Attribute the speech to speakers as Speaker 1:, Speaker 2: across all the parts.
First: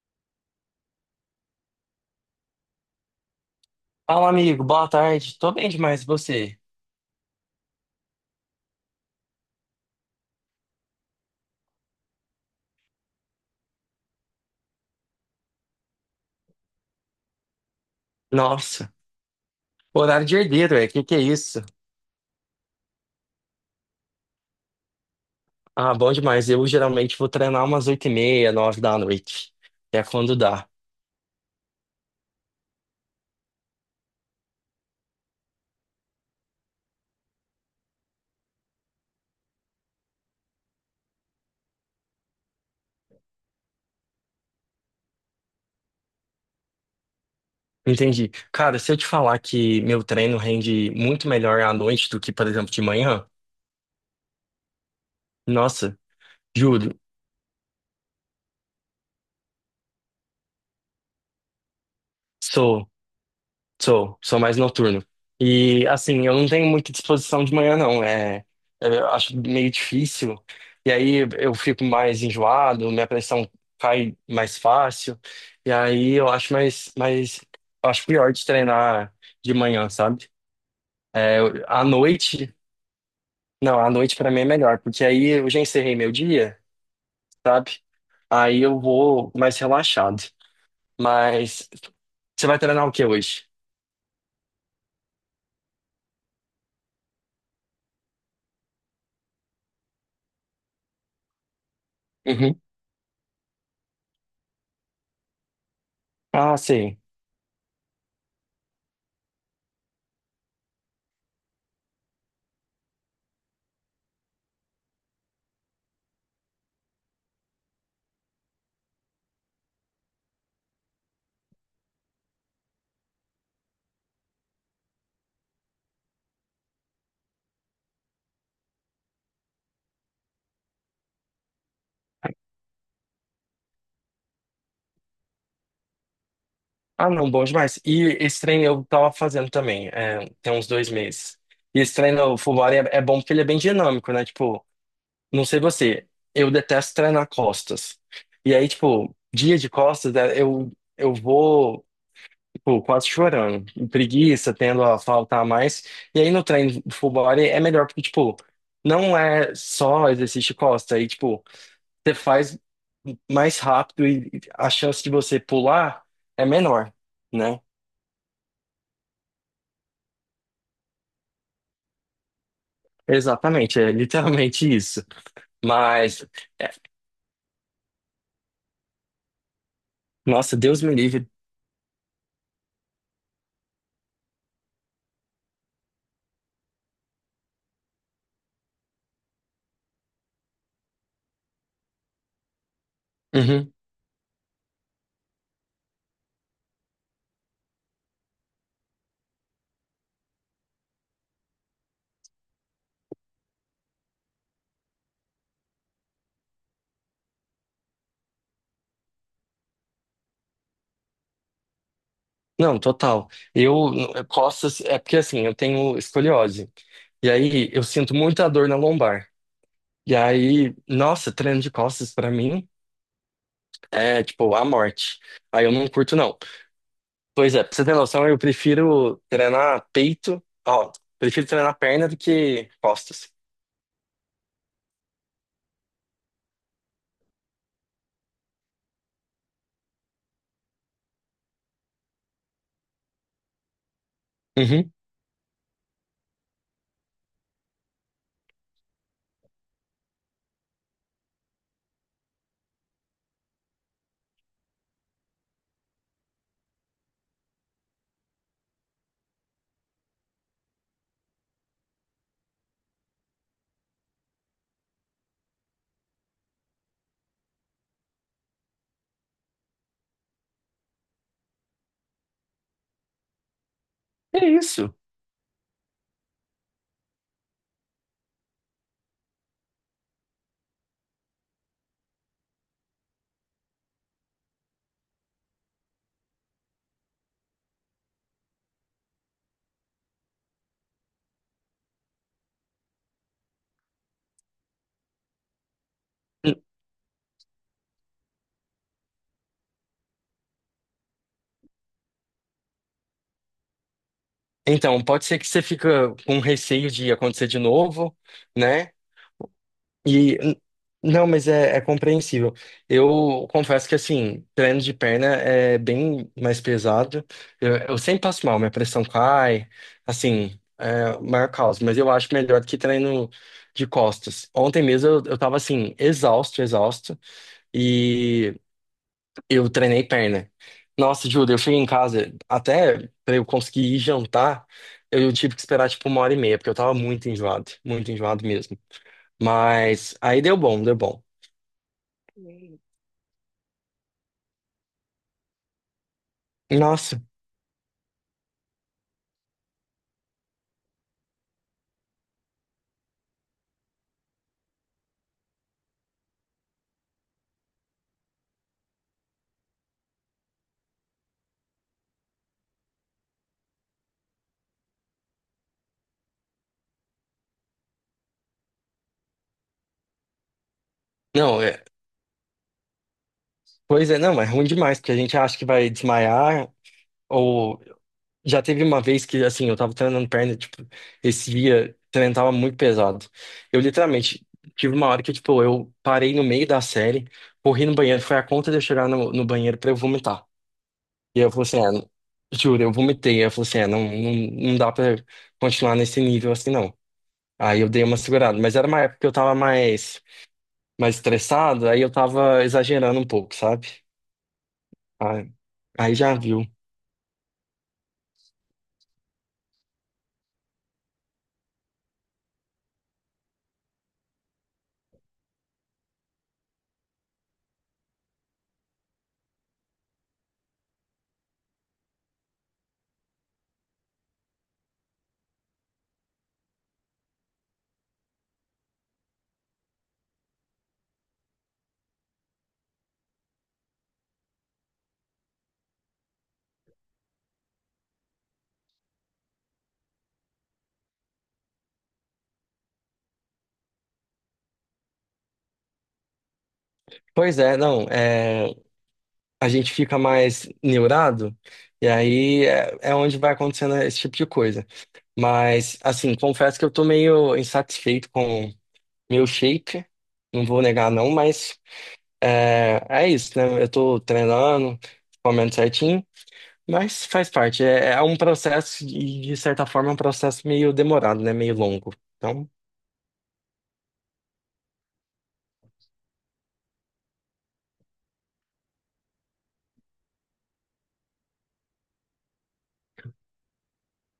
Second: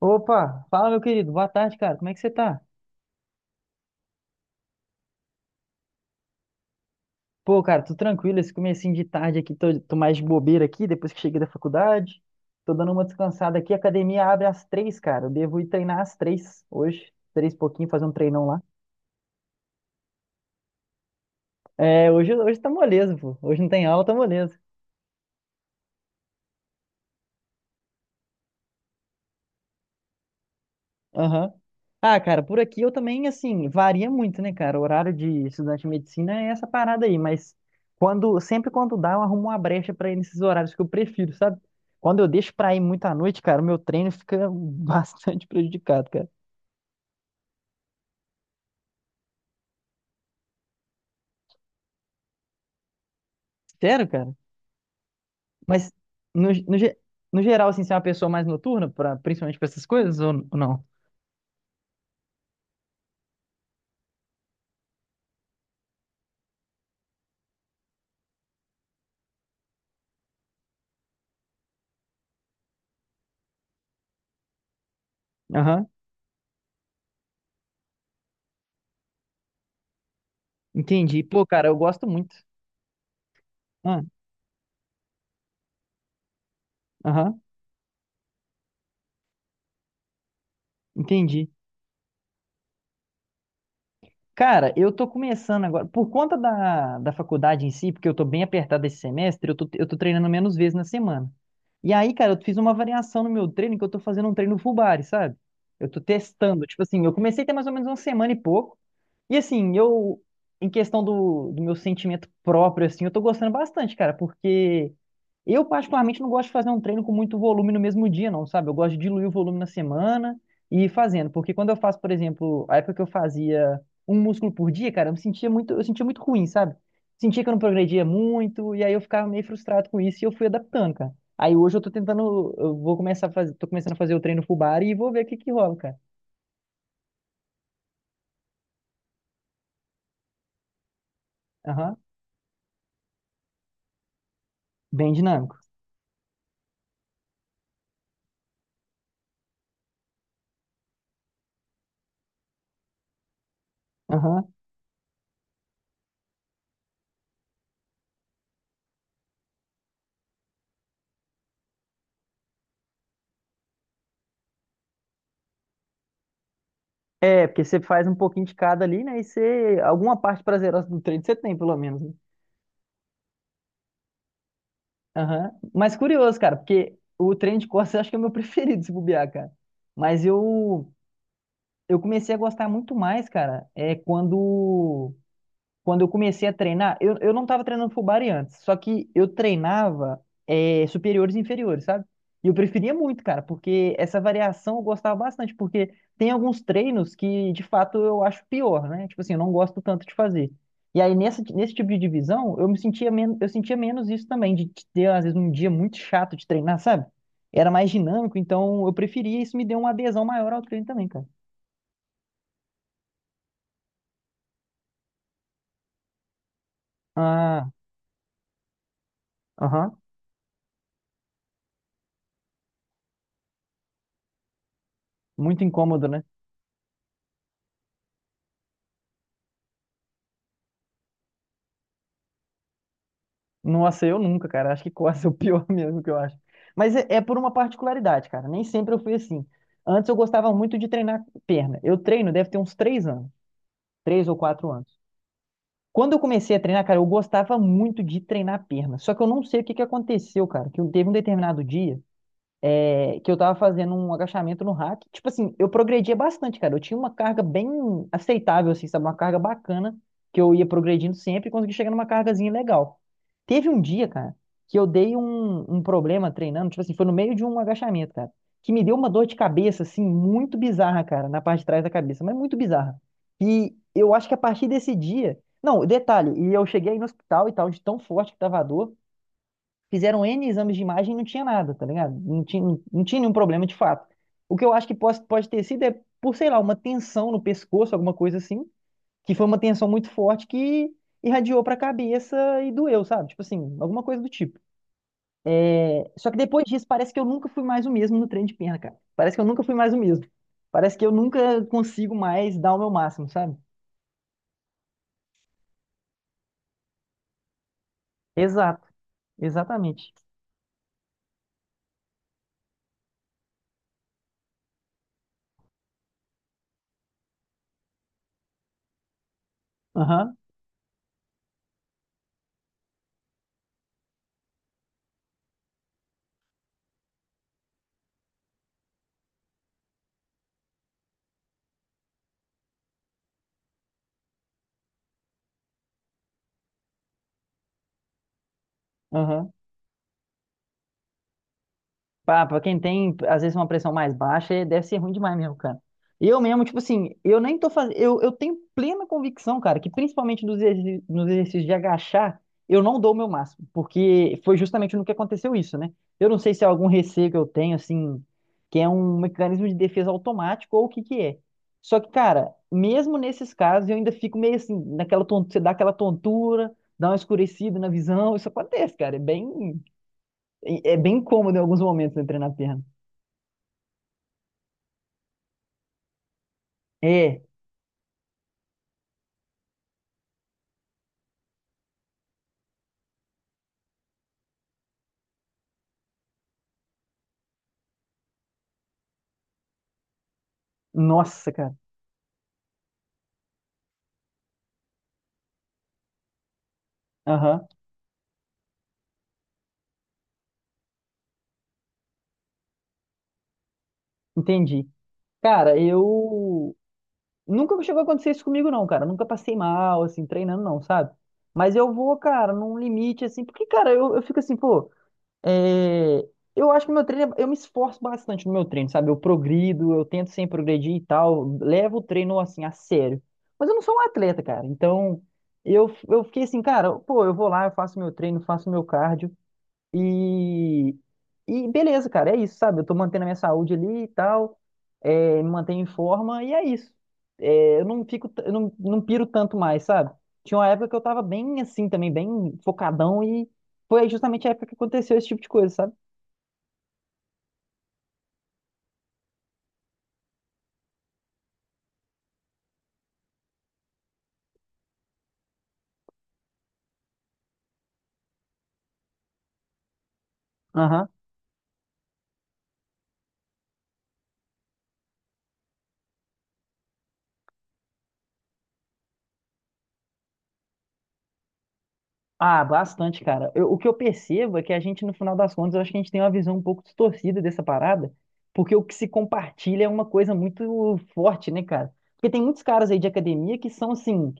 Speaker 1: Opa, fala meu querido, boa tarde, cara. Como é que você tá?
Speaker 2: Fala, amigo. Boa tarde. Tô bem demais, e você?
Speaker 1: Pô, cara, tô tranquilo, esse comecinho de tarde aqui, tô mais de bobeira aqui, depois que cheguei da faculdade. Tô dando uma descansada aqui, a academia abre às 3, cara. Eu devo ir treinar às 3 hoje, 3 e pouquinho, fazer um treinão lá.
Speaker 2: Nossa, horário de herdeiro, é? Que é isso?
Speaker 1: É, hoje tá moleza, pô. Hoje não tem aula, tá moleza.
Speaker 2: Ah, bom demais. Eu geralmente vou treinar umas 8h30, 9 da noite. É quando dá.
Speaker 1: Aham. Ah, cara, por aqui eu também, assim, varia muito, né, cara? O horário de estudante de medicina é essa parada aí, mas quando, sempre quando dá, eu arrumo uma brecha pra ir nesses horários que eu prefiro, sabe? Quando eu deixo pra ir muito à noite, cara, o meu treino fica bastante prejudicado, cara.
Speaker 2: Entendi. Cara, se eu te falar que meu treino rende muito melhor à noite do que, por exemplo, de manhã,
Speaker 1: Sério, cara? Mas
Speaker 2: nossa,
Speaker 1: no, no,
Speaker 2: juro.
Speaker 1: ge- no geral, assim, você é uma pessoa mais noturna, pra, principalmente pra essas coisas, ou não?
Speaker 2: Sou. Sou, sou mais noturno. E assim, eu não tenho muita disposição de manhã, não. Eu acho meio difícil. E aí eu fico mais enjoado, minha pressão cai mais fácil. E
Speaker 1: Aham,
Speaker 2: aí eu acho eu acho pior de treinar de manhã, sabe?
Speaker 1: entendi.
Speaker 2: É,
Speaker 1: Pô, cara, eu
Speaker 2: à
Speaker 1: gosto muito.
Speaker 2: noite, não, à
Speaker 1: Ah,
Speaker 2: noite pra mim é melhor, porque aí eu já encerrei meu dia,
Speaker 1: aham,
Speaker 2: sabe? Aí eu vou mais relaxado.
Speaker 1: entendi.
Speaker 2: Mas você vai treinar o que hoje?
Speaker 1: Cara, eu tô começando agora, por conta da faculdade em si, porque eu tô bem apertado esse semestre, eu tô treinando menos vezes na semana. E aí, cara, eu fiz
Speaker 2: Uhum.
Speaker 1: uma variação no meu treino, que eu tô fazendo um treino full body, sabe? Eu tô
Speaker 2: Ah,
Speaker 1: testando, tipo
Speaker 2: sei.
Speaker 1: assim, eu comecei tem mais ou menos uma semana e pouco, e assim, eu, em questão do meu sentimento próprio, assim, eu tô gostando bastante, cara, porque eu particularmente não gosto de fazer um treino com muito volume no mesmo dia, não, sabe? Eu gosto de diluir o volume na semana e ir fazendo, porque quando eu faço, por exemplo, a época que eu fazia um músculo por dia, cara, eu me sentia muito, eu sentia muito ruim, sabe? Sentia que eu não progredia muito, e aí eu ficava meio frustrado com isso e eu fui adaptando, cara. Aí hoje eu tô tentando, eu vou começar a fazer, tô começando a fazer o treino full body e vou ver o que que rola, cara.
Speaker 2: Ah, não, bom demais. E esse treino eu tava fazendo também, é, tem uns 2 meses. E esse
Speaker 1: Aham,
Speaker 2: treino full body é bom porque ele é bem dinâmico, né? Tipo,
Speaker 1: bem
Speaker 2: não
Speaker 1: dinâmico.
Speaker 2: sei você, eu detesto treinar costas. E aí, tipo, dia de costas, é, eu vou, tipo, quase chorando,
Speaker 1: Aham.
Speaker 2: preguiça, tendo a faltar mais. E aí no treino full body é melhor porque, tipo, não é só exercício de costa. Aí, tipo, você faz mais rápido e a chance de você pular é menor,
Speaker 1: É,
Speaker 2: né?
Speaker 1: porque você faz um pouquinho de cada ali, né? E você, alguma parte prazerosa do treino você tem, pelo menos, né?
Speaker 2: Exatamente, é literalmente isso.
Speaker 1: Aham. Mas
Speaker 2: Mas,
Speaker 1: curioso, cara,
Speaker 2: é,
Speaker 1: porque o treino de costas eu acho que é o meu preferido, se bobear, cara. Mas
Speaker 2: nossa, Deus me livre.
Speaker 1: eu comecei a gostar muito mais, cara, é quando eu comecei a treinar, eu não estava treinando full body antes, só que eu treinava superiores e inferiores, sabe? E eu preferia muito, cara,
Speaker 2: Uhum.
Speaker 1: porque essa variação eu gostava bastante, porque tem alguns treinos que de fato eu acho pior, né? Tipo assim, eu não gosto tanto de fazer. E aí nesse tipo de divisão, eu me sentia menos, eu sentia menos isso também, de ter às vezes um dia muito chato de treinar, sabe? Era mais dinâmico, então eu preferia, isso me deu uma adesão maior ao treino também, cara.
Speaker 2: Não, total. Eu posso, é porque assim, eu tenho escoliose. E
Speaker 1: Ah,
Speaker 2: aí eu sinto muita dor na lombar.
Speaker 1: aham.
Speaker 2: E aí, nossa, treino de costas pra mim é tipo a morte.
Speaker 1: Muito
Speaker 2: Aí eu não
Speaker 1: incômodo,
Speaker 2: curto,
Speaker 1: né?
Speaker 2: não. Pois é, pra você ter noção, eu prefiro treinar peito, ó, prefiro treinar perna do que costas.
Speaker 1: Nossa, eu nunca, cara. Acho que quase é o pior mesmo que eu acho. Mas é, é por uma particularidade, cara. Nem sempre eu fui assim. Antes eu gostava muito de treinar perna. Eu treino, deve ter uns 3 anos, três ou quatro
Speaker 2: Uhum.
Speaker 1: anos. Quando eu comecei a treinar, cara, eu gostava muito de treinar perna. Só que eu não sei o que que aconteceu, cara. Teve um determinado dia que eu tava fazendo um agachamento no rack. Tipo assim, eu progredia bastante, cara. Eu tinha uma carga bem aceitável, assim, sabe? Uma carga bacana, que eu ia progredindo sempre e consegui chegar numa cargazinha legal. Teve um dia, cara, que eu dei um problema treinando, tipo assim, foi no meio de um agachamento, cara, que me deu uma dor de cabeça, assim, muito bizarra, cara, na parte de trás da cabeça, mas muito bizarra. E eu acho que a
Speaker 2: É
Speaker 1: partir
Speaker 2: isso.
Speaker 1: desse dia. Não, detalhe, e eu cheguei aí no hospital e tal, de tão forte que tava a dor. Fizeram N exames de imagem e não tinha nada, tá ligado? Não tinha nenhum problema de fato. O que eu acho que pode ter sido é por, sei lá, uma tensão no pescoço, alguma coisa assim, que foi uma tensão muito forte que irradiou pra cabeça e doeu, sabe? Tipo assim, alguma coisa do tipo. Só que depois disso, parece que eu nunca fui mais o mesmo no treino de perna, cara. Parece que eu nunca fui mais o mesmo. Parece que eu nunca consigo mais dar o meu máximo, sabe?
Speaker 2: Então, pode ser que você fica com receio de acontecer de novo,
Speaker 1: Exato,
Speaker 2: né?
Speaker 1: exatamente.
Speaker 2: E não, mas é, é compreensível. Eu confesso que assim, treino de perna é bem mais pesado. Eu sempre passo mal, minha pressão cai,
Speaker 1: Aham,
Speaker 2: assim, é o maior caos, mas eu acho melhor do que treino de costas. Ontem mesmo eu tava assim, exausto, exausto. E eu treinei perna. Nossa, Júlia, eu cheguei em casa, até pra eu conseguir ir jantar, eu tive que esperar tipo 1h30, porque eu tava muito enjoado mesmo.
Speaker 1: aham.
Speaker 2: Mas aí deu bom, deu bom.
Speaker 1: Pra quem tem, às vezes, uma pressão mais baixa, é- deve ser ruim demais mesmo, cara. Eu mesmo, tipo assim,
Speaker 2: Nossa,
Speaker 1: eu nem tô fazendo. Eu tenho plena convicção, cara, que principalmente nos exercícios de agachar, eu não dou o meu máximo. Porque foi justamente no que aconteceu isso, né? Eu não sei se é algum receio que eu tenho, assim, que é um mecanismo de defesa automático ou o que que é. Só que, cara, mesmo nesses casos, eu ainda fico meio assim, naquela tontura, você dá aquela tontura, dá uma escurecida na visão, isso acontece, cara. É bem. E é bem cômodo em
Speaker 2: não,
Speaker 1: alguns momentos né, treinar a perna.
Speaker 2: pois é, não, é ruim demais, porque a gente acha que vai desmaiar,
Speaker 1: É,
Speaker 2: ou já teve uma vez que, assim, eu, tava treinando perna, tipo, esse dia, o treino tava muito pesado. Eu literalmente tive uma hora que, tipo, eu parei no meio da série, corri no banheiro, foi a conta de eu chegar no banheiro pra eu vomitar. E eu
Speaker 1: nossa,
Speaker 2: falei
Speaker 1: cara.
Speaker 2: assim, juro, eu vomitei. Eu falei assim, não, não, não dá pra continuar nesse nível assim, não.
Speaker 1: Aham,
Speaker 2: Aí eu dei uma segurada, mas era uma época que eu tava mais estressado, aí eu tava exagerando um pouco, sabe?
Speaker 1: entendi.
Speaker 2: Aí,
Speaker 1: Cara,
Speaker 2: aí já viu.
Speaker 1: eu. Nunca chegou a acontecer isso comigo, não, cara. Nunca passei mal, assim, treinando, não, sabe? Mas eu vou, cara, num limite, assim, porque, cara, eu fico assim, pô. é, Eu acho que meu treino. Eu me esforço bastante no meu treino, sabe? Eu progrido, eu tento sempre progredir e tal. Levo o treino, assim, a sério. Mas eu não sou um atleta, cara. Então, eu fiquei assim, cara, pô, eu vou lá, eu faço meu treino, faço meu cardio. E, e beleza, cara, é isso, sabe? Eu tô mantendo a minha saúde ali e tal, é, me mantenho em forma e é isso. É, eu não fico, eu não piro tanto mais, sabe? Tinha uma época que eu tava bem assim também, bem focadão e foi justamente a época que aconteceu esse tipo de coisa, sabe?
Speaker 2: Pois é, não, a gente fica mais neurado, e aí é onde vai acontecendo esse tipo de coisa. Mas, assim, confesso que eu tô meio insatisfeito com meu shape, não vou negar não, mas É isso, né? Eu tô treinando, comendo certinho, mas faz parte. É um processo, e de certa forma, é um processo meio demorado, né? Meio longo.
Speaker 1: Ah,
Speaker 2: Então,
Speaker 1: bastante, cara. O que eu percebo é que a gente, no final das contas, eu acho que a gente tem uma visão um pouco distorcida dessa parada, porque o que se compartilha é uma coisa muito forte, né, cara? Porque tem muitos caras aí de academia que são, assim,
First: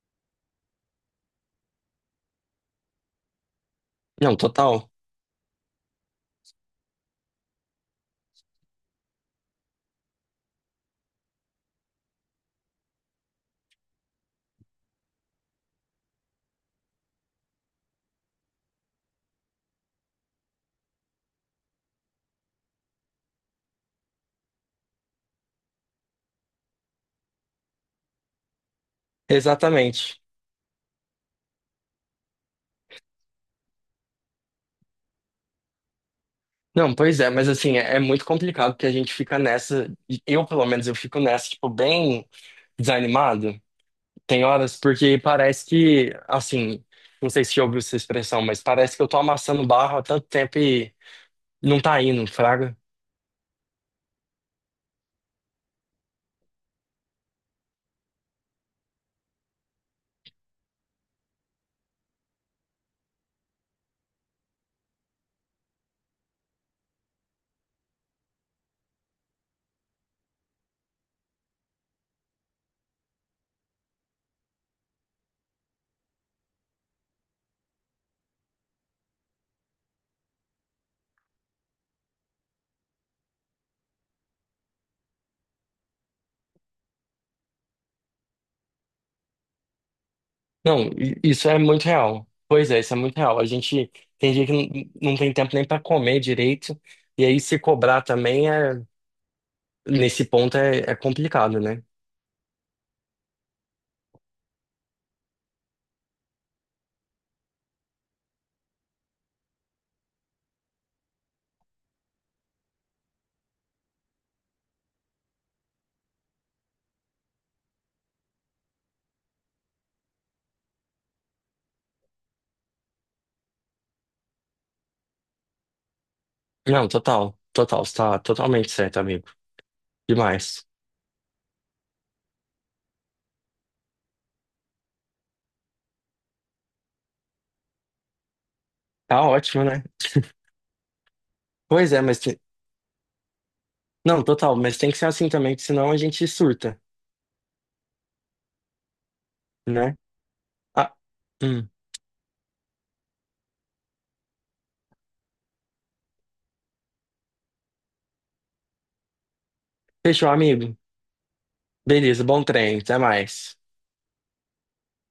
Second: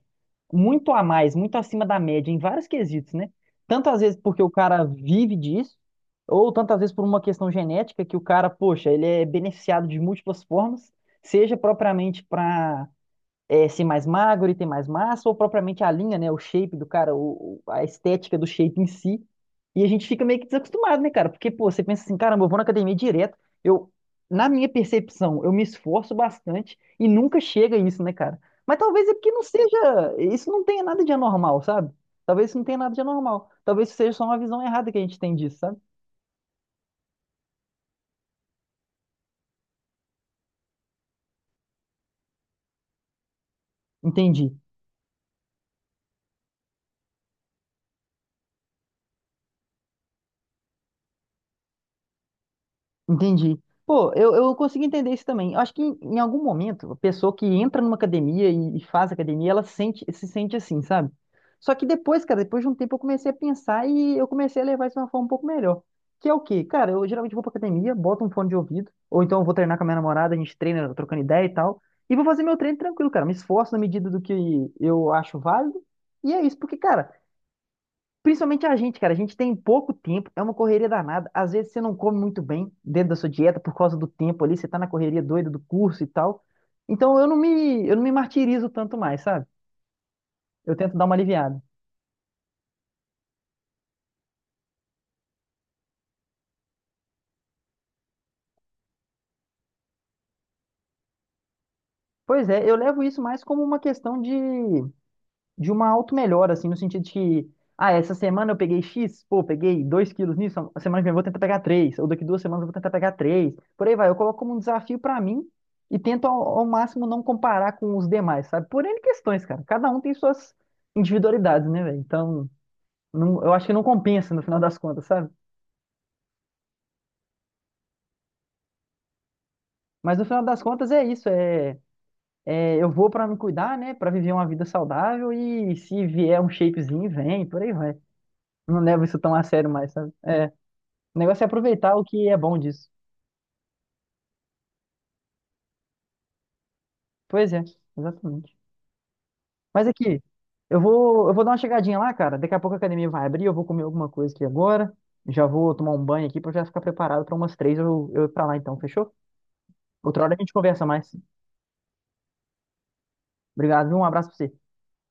Speaker 1: muito a mais, muito acima da média em vários quesitos, né? Tanto às vezes
Speaker 2: não,
Speaker 1: porque o cara
Speaker 2: total.
Speaker 1: vive disso, ou tanto às vezes por uma questão genética que o cara, poxa, ele é beneficiado de múltiplas formas, seja propriamente para ser mais magro e ter mais massa, ou propriamente a linha, né? O shape do cara, a estética do shape em si. E a gente fica meio que desacostumado, né, cara? Porque, pô, você pensa assim, caramba, eu vou na academia direto. Eu, na minha percepção, eu me esforço bastante e nunca chega isso, né, cara? Mas talvez é porque não seja.
Speaker 2: Exatamente.
Speaker 1: Isso não tenha nada de anormal, sabe? Talvez isso não tenha nada de anormal. Talvez isso seja só uma visão errada que a gente tem disso, sabe?
Speaker 2: Não, pois é, mas assim, é, é muito complicado porque a gente fica nessa, e eu pelo menos, eu fico nessa, tipo, bem desanimado. Tem
Speaker 1: Entendi.
Speaker 2: horas porque parece que, assim, não sei se já ouviu essa expressão, mas parece que eu tô amassando barro há tanto tempo e não tá indo, fraga.
Speaker 1: Entendi. Pô, eu consigo entender isso também. Eu acho que em algum momento, a pessoa que entra numa academia e faz academia, ela sente, se sente assim, sabe? Só que depois, cara, depois de um tempo eu comecei a pensar e eu comecei a levar isso de uma forma um pouco melhor. Que é o quê? Cara, eu geralmente vou pra academia, boto um fone de ouvido, ou então eu vou treinar com a minha namorada, a gente treina, trocando ideia e tal, e vou fazer meu treino tranquilo, cara. Me esforço na medida do que eu acho válido, e é isso, porque, cara. Principalmente a gente, cara, a gente tem pouco tempo, é uma correria danada. Às vezes você não come muito bem dentro da sua dieta por causa do tempo ali, você tá na correria doida do curso e tal. Então eu não me martirizo tanto mais, sabe? Eu
Speaker 2: Não,
Speaker 1: tento dar uma
Speaker 2: isso é
Speaker 1: aliviada.
Speaker 2: muito real. Pois é, isso é muito real. A gente tem dia que não, não tem tempo nem para comer direito, e aí se cobrar também é nesse ponto é complicado, né?
Speaker 1: Pois é, eu levo isso mais como uma questão de uma auto-melhora, assim, no sentido de que, ah, essa semana eu peguei X, pô, peguei 2 quilos nisso, a semana que vem eu vou tentar pegar 3 ou daqui duas semanas eu vou tentar pegar 3 por aí vai. Eu coloco como um desafio pra mim e tento ao máximo não comparar com os demais, sabe? Por N questões, cara. Cada um tem suas individualidades, né, velho? Então, eu acho que não compensa no final das contas, sabe?
Speaker 2: Não, total, total, você tá totalmente certo, amigo.
Speaker 1: Mas no final das
Speaker 2: Demais.
Speaker 1: contas é isso, é. É, eu vou pra me cuidar, né? Pra viver uma vida saudável e se vier um shapezinho, vem, por aí vai. Não levo isso
Speaker 2: Tá
Speaker 1: tão a
Speaker 2: ótimo,
Speaker 1: sério
Speaker 2: né?
Speaker 1: mais, sabe? É. O negócio é
Speaker 2: Pois
Speaker 1: aproveitar
Speaker 2: é,
Speaker 1: o
Speaker 2: mas
Speaker 1: que é bom disso.
Speaker 2: não, total, mas tem que ser assim também, que senão a gente surta,
Speaker 1: Pois é, exatamente. Mas
Speaker 2: né?
Speaker 1: aqui,
Speaker 2: Ah,
Speaker 1: eu vou dar uma
Speaker 2: hum.
Speaker 1: chegadinha lá, cara. Daqui a pouco a academia vai abrir, eu vou comer alguma coisa aqui agora. Já vou tomar um banho aqui pra eu já ficar preparado pra umas 3 eu ir pra lá então, fechou? Outra
Speaker 2: Fechou,
Speaker 1: hora a gente
Speaker 2: amigo.
Speaker 1: conversa mais.
Speaker 2: Beleza, bom treino, até mais.
Speaker 1: Obrigado, viu? Um abraço pra você.